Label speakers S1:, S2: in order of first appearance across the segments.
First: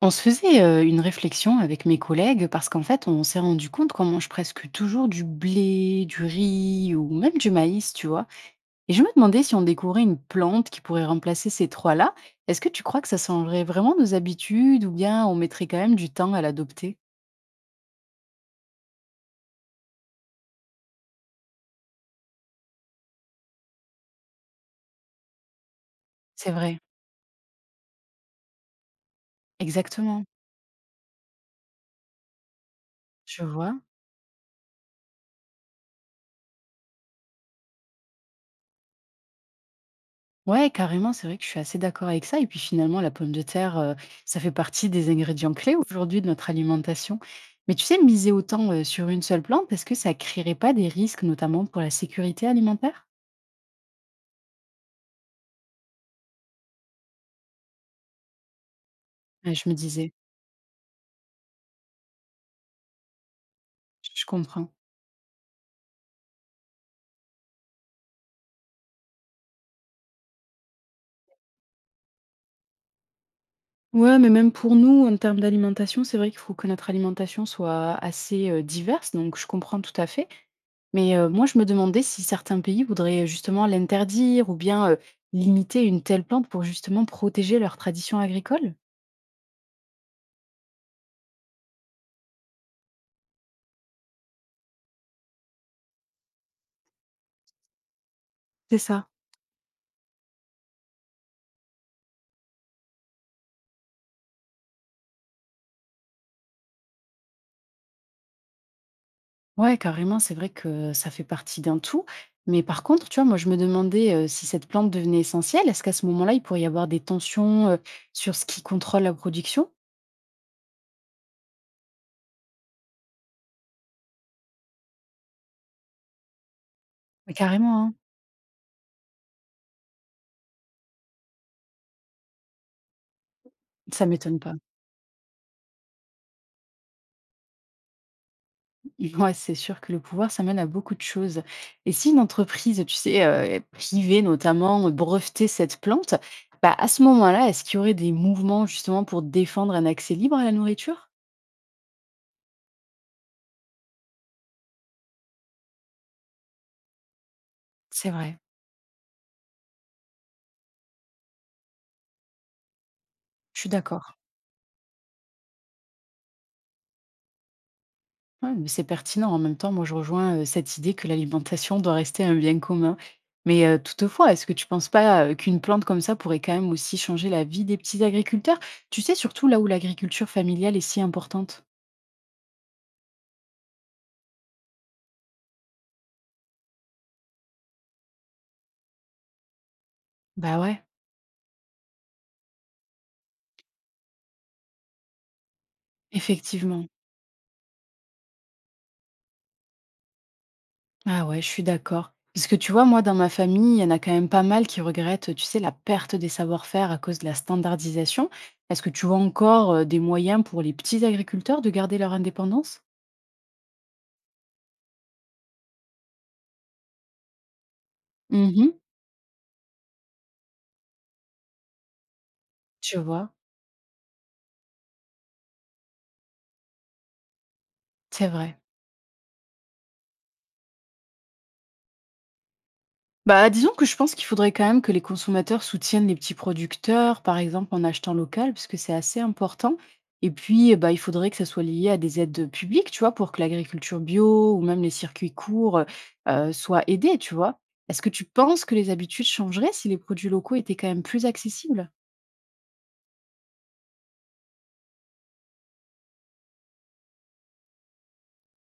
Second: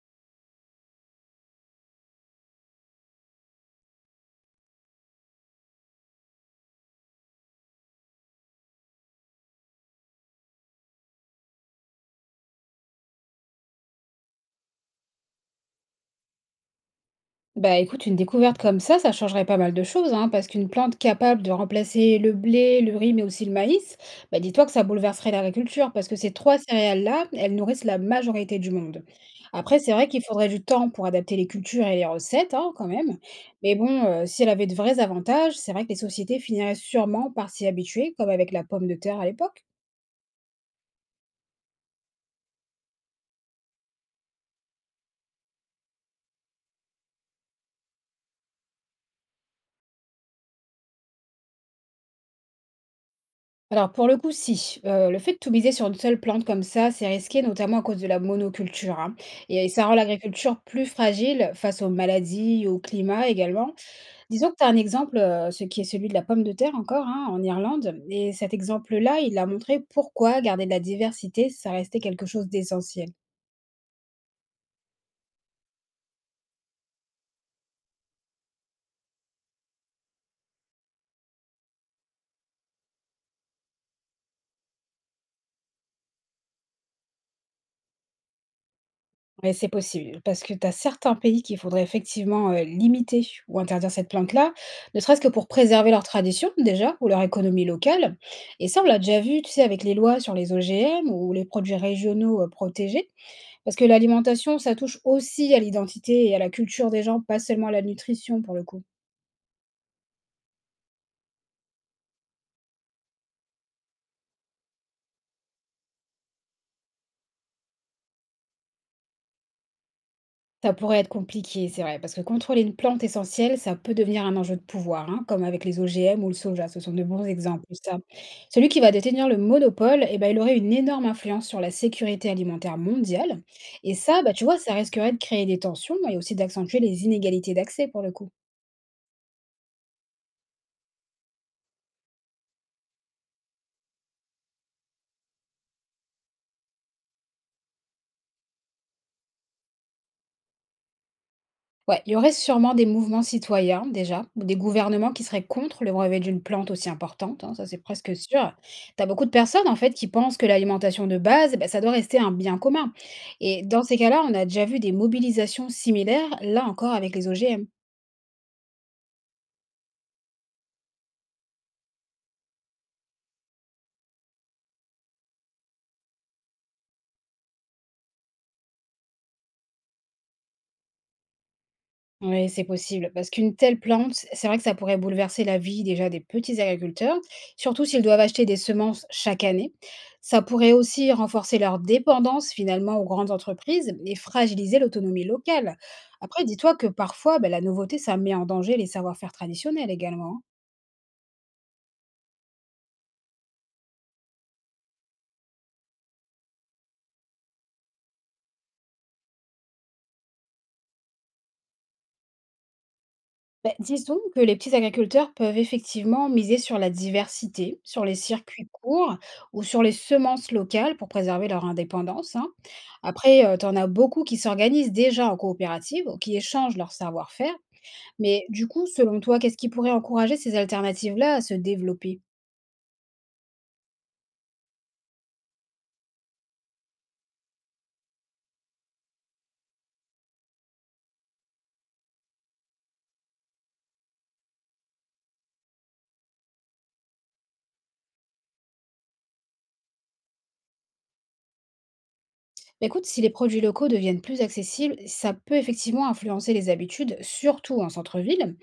S1: On se faisait une réflexion avec mes collègues parce qu'en fait, on s'est rendu compte qu'on mange presque toujours du blé, du riz ou même du maïs, tu vois. Et je me demandais si on découvrait une plante qui pourrait remplacer ces trois-là. Est-ce que tu crois que ça changerait vraiment nos habitudes ou bien on mettrait quand même du temps à l'adopter?
S2: Bah écoute, une découverte comme ça changerait pas mal de choses, hein, parce qu'une plante capable de remplacer le blé, le riz, mais aussi le maïs, bah dis-toi que ça bouleverserait l'agriculture, parce que ces
S1: C'est
S2: trois
S1: vrai.
S2: céréales-là, elles nourrissent la majorité du monde. Après, c'est vrai qu'il
S1: Exactement.
S2: faudrait du temps pour adapter les cultures et les recettes, hein, quand même.
S1: Je
S2: Mais
S1: vois.
S2: bon, si elle avait de vrais avantages, c'est vrai que les sociétés finiraient sûrement par s'y habituer, comme avec la pomme de terre à l'époque.
S1: Ouais, carrément, c'est vrai que je suis assez d'accord avec ça. Et puis finalement, la pomme de terre, ça fait partie des ingrédients clés aujourd'hui de notre alimentation. Mais tu sais, miser autant, sur une seule plante, est-ce que ça créerait pas des risques, notamment pour la sécurité alimentaire?
S2: Alors pour le coup, si. Le fait de tout miser sur une seule plante comme ça, c'est risqué, notamment à cause de la monoculture, hein,
S1: Ouais,
S2: et
S1: je me
S2: ça rend
S1: disais,
S2: l'agriculture plus fragile face aux maladies, au climat également.
S1: je
S2: Disons que tu as
S1: comprends.
S2: un exemple, ce qui est celui de la pomme de terre encore, hein, en Irlande, et cet exemple-là, il a montré pourquoi garder de la diversité, ça restait quelque chose d'essentiel.
S1: Ouais, mais même pour nous, en termes d'alimentation, c'est vrai qu'il faut que notre alimentation soit assez, diverse, donc je comprends tout à fait. Mais, moi, je me demandais si certains pays voudraient justement l'interdire ou bien, limiter une telle plante pour justement protéger leur tradition agricole.
S2: Mais c'est possible, parce que tu as certains pays qu'il faudrait effectivement, limiter ou interdire cette plante-là, ne serait-ce que pour préserver leur tradition déjà ou leur économie locale, et
S1: C'est
S2: ça, on l'a
S1: ça.
S2: déjà vu, tu sais, avec les lois sur les OGM ou les produits régionaux, protégés. Parce que l'alimentation, ça touche aussi à l'identité et à la culture des gens, pas seulement à la nutrition pour le coup.
S1: Ouais, carrément, c'est vrai que ça fait partie d'un tout. Mais par contre, tu vois, moi, je me demandais si cette plante devenait essentielle, est-ce qu'à ce moment-là, il pourrait y avoir des tensions sur ce qui contrôle la production?
S2: Ça pourrait être compliqué, c'est vrai, parce que contrôler une plante essentielle, ça peut devenir un enjeu de pouvoir, hein, comme avec les OGM ou le soja, ce sont de bons
S1: Mais
S2: exemples,
S1: carrément, hein.
S2: ça. Celui qui va détenir le monopole, eh ben, il aurait une énorme influence sur la sécurité alimentaire mondiale. Et
S1: Ça
S2: ça, bah,
S1: m'étonne
S2: tu
S1: pas.
S2: vois, ça risquerait de créer des tensions et aussi d'accentuer les inégalités d'accès pour le coup.
S1: Ouais, c'est sûr que le pouvoir, ça mène à beaucoup de choses. Et si une entreprise, tu sais, privée notamment, brevetait cette plante, bah, à ce moment-là, est-ce qu'il y aurait des mouvements justement pour défendre un accès libre à la nourriture?
S2: Ouais, il y aurait sûrement des mouvements citoyens déjà, ou des gouvernements qui seraient contre le brevet d'une plante aussi importante, hein, ça c'est
S1: C'est
S2: presque
S1: vrai.
S2: sûr. Tu as beaucoup de personnes en fait qui pensent que l'alimentation de base, eh ben ça doit rester un bien commun.
S1: Je
S2: Et
S1: suis
S2: dans ces
S1: d'accord.
S2: cas-là, on a déjà vu des mobilisations similaires, là encore avec les OGM.
S1: Ouais, mais c'est pertinent. En même temps, moi, je rejoins cette idée que l'alimentation doit rester un bien commun. Mais toutefois, est-ce que tu ne penses pas qu'une plante comme ça pourrait quand même aussi changer la vie des petits agriculteurs? Tu sais, surtout là où l'agriculture familiale est si importante.
S2: Oui, c'est possible, parce qu'une telle plante, c'est vrai que ça pourrait bouleverser la vie déjà des petits agriculteurs, surtout s'ils doivent acheter des semences chaque année. Ça
S1: Bah
S2: pourrait
S1: ouais,
S2: aussi renforcer leur dépendance finalement aux grandes entreprises et fragiliser l'autonomie locale. Après, dis-toi
S1: effectivement.
S2: que parfois, ben, la nouveauté, ça met en danger les savoir-faire traditionnels également, hein.
S1: Ah ouais, je suis d'accord. Parce que tu vois, moi, dans ma famille, il y en a quand même pas mal qui regrettent, tu sais, la perte des savoir-faire à cause de la standardisation. Est-ce que tu vois encore des moyens pour les petits agriculteurs de garder leur indépendance?
S2: Bah, disons que les petits agriculteurs peuvent effectivement miser sur la diversité, sur les circuits
S1: Mhm.
S2: courts ou sur les semences locales pour préserver leur indépendance, hein.
S1: Tu vois,
S2: Après, tu en as beaucoup qui s'organisent déjà en coopérative, ou qui échangent leur savoir-faire.
S1: c'est
S2: Mais
S1: vrai.
S2: du coup, selon toi, qu'est-ce qui pourrait encourager ces alternatives-là à se développer?
S1: Bah, disons que je pense qu'il faudrait quand même que les consommateurs soutiennent les petits producteurs, par exemple en achetant local, parce que c'est assez important. Et puis, eh bah, il faudrait que ça soit lié à des aides publiques, tu vois, pour que l'agriculture bio ou même les circuits courts soient aidés, tu vois. Est-ce que tu penses que les habitudes changeraient si les produits locaux étaient quand même plus accessibles?
S2: Bah, écoute, si les produits locaux deviennent plus accessibles, ça peut effectivement influencer les habitudes, surtout en centre-ville.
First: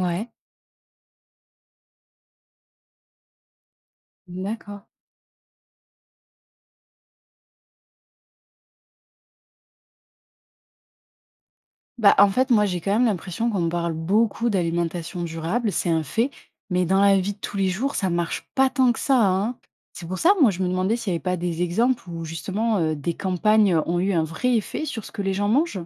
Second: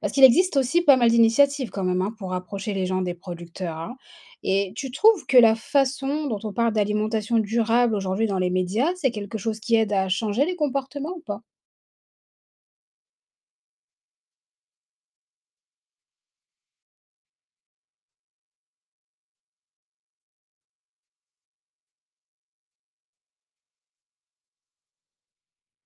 S2: Parce qu'il existe aussi pas mal d'initiatives quand même, hein, pour rapprocher les gens des producteurs, hein. Et
S1: D'accord.
S2: tu trouves que la façon dont on parle d'alimentation durable aujourd'hui dans les médias, c'est quelque chose qui aide à changer les comportements ou pas?
S1: Bah, en fait, moi, j'ai quand même l'impression qu'on parle beaucoup d'alimentation durable, c'est un fait, mais dans la vie de tous les jours, ça marche pas tant que ça, hein. C'est pour ça, moi, je me demandais s'il n'y avait pas des exemples où justement des campagnes ont eu un vrai effet sur ce que les gens mangent.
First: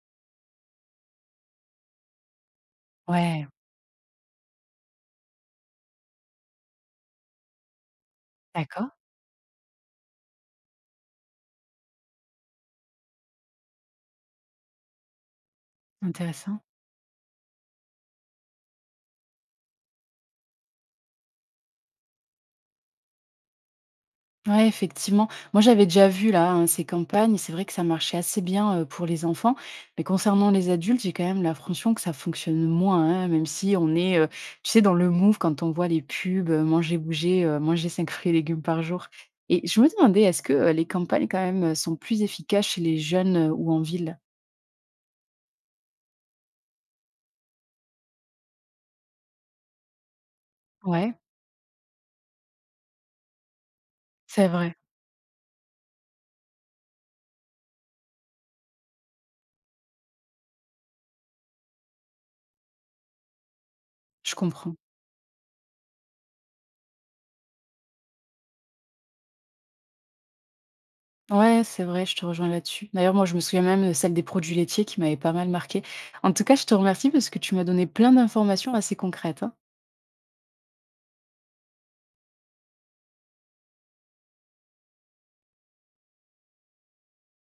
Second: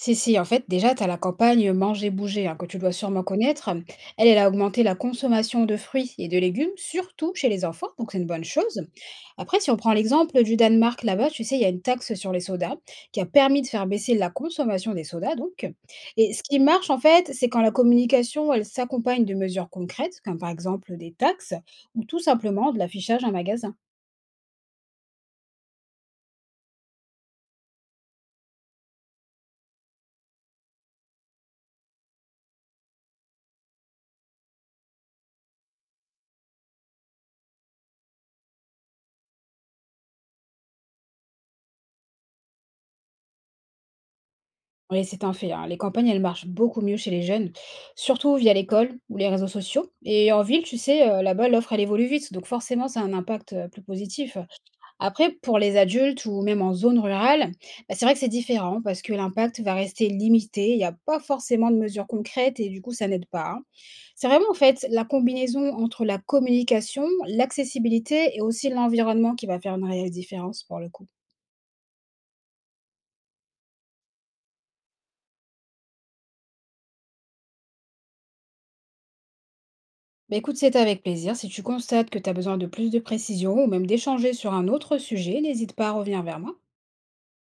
S2: Si, si, en fait, déjà, tu as la campagne Manger bouger, hein, que tu dois sûrement
S1: Ouais,
S2: connaître. Elle, elle a augmenté la consommation de fruits et de légumes, surtout chez les enfants, donc c'est une bonne chose.
S1: d'accord.
S2: Après, si on prend l'exemple du Danemark, là-bas, tu sais, il y a une taxe sur les sodas qui a permis de faire baisser la consommation des sodas, donc. Et ce qui
S1: Intéressant.
S2: marche, en fait, c'est quand la communication, elle s'accompagne de mesures concrètes, comme par exemple des taxes ou tout simplement de l'affichage en magasin.
S1: Ouais, effectivement. Moi, j'avais déjà vu là hein, ces campagnes. C'est vrai que ça marchait assez bien pour les enfants. Mais concernant les adultes, j'ai quand même l'impression que ça fonctionne moins, hein, même si on est, tu sais, dans le move quand on voit les pubs, manger, bouger, manger 5 fruits et légumes par jour. Et je me demandais, est-ce que les campagnes quand même sont plus efficaces chez les jeunes ou en ville?
S2: Oui, c'est un fait, hein. Les campagnes, elles marchent beaucoup mieux chez les jeunes, surtout via l'école ou les réseaux sociaux. Et en ville, tu sais,
S1: Ouais,
S2: là-bas, l'offre, elle évolue vite, donc forcément, ça a un impact plus positif.
S1: c'est vrai.
S2: Après, pour les adultes ou même en zone rurale, bah, c'est vrai que c'est différent parce que l'impact va rester limité, il n'y a pas forcément de mesures concrètes et du coup, ça n'aide pas, hein. C'est
S1: Je
S2: vraiment, en
S1: comprends.
S2: fait, la combinaison entre la communication, l'accessibilité et aussi l'environnement qui va faire une réelle différence pour le coup.
S1: Ouais, c'est vrai, je te rejoins là-dessus. D'ailleurs, moi, je me souviens même de celle des produits laitiers qui m'avait pas mal marqué. En tout cas, je te remercie parce que tu m'as donné plein d'informations assez concrètes, hein.
S2: Bah, écoute, c'est avec plaisir. Si tu constates que tu as besoin de plus de précision ou même d'échanger sur un autre sujet, n'hésite pas à revenir vers moi.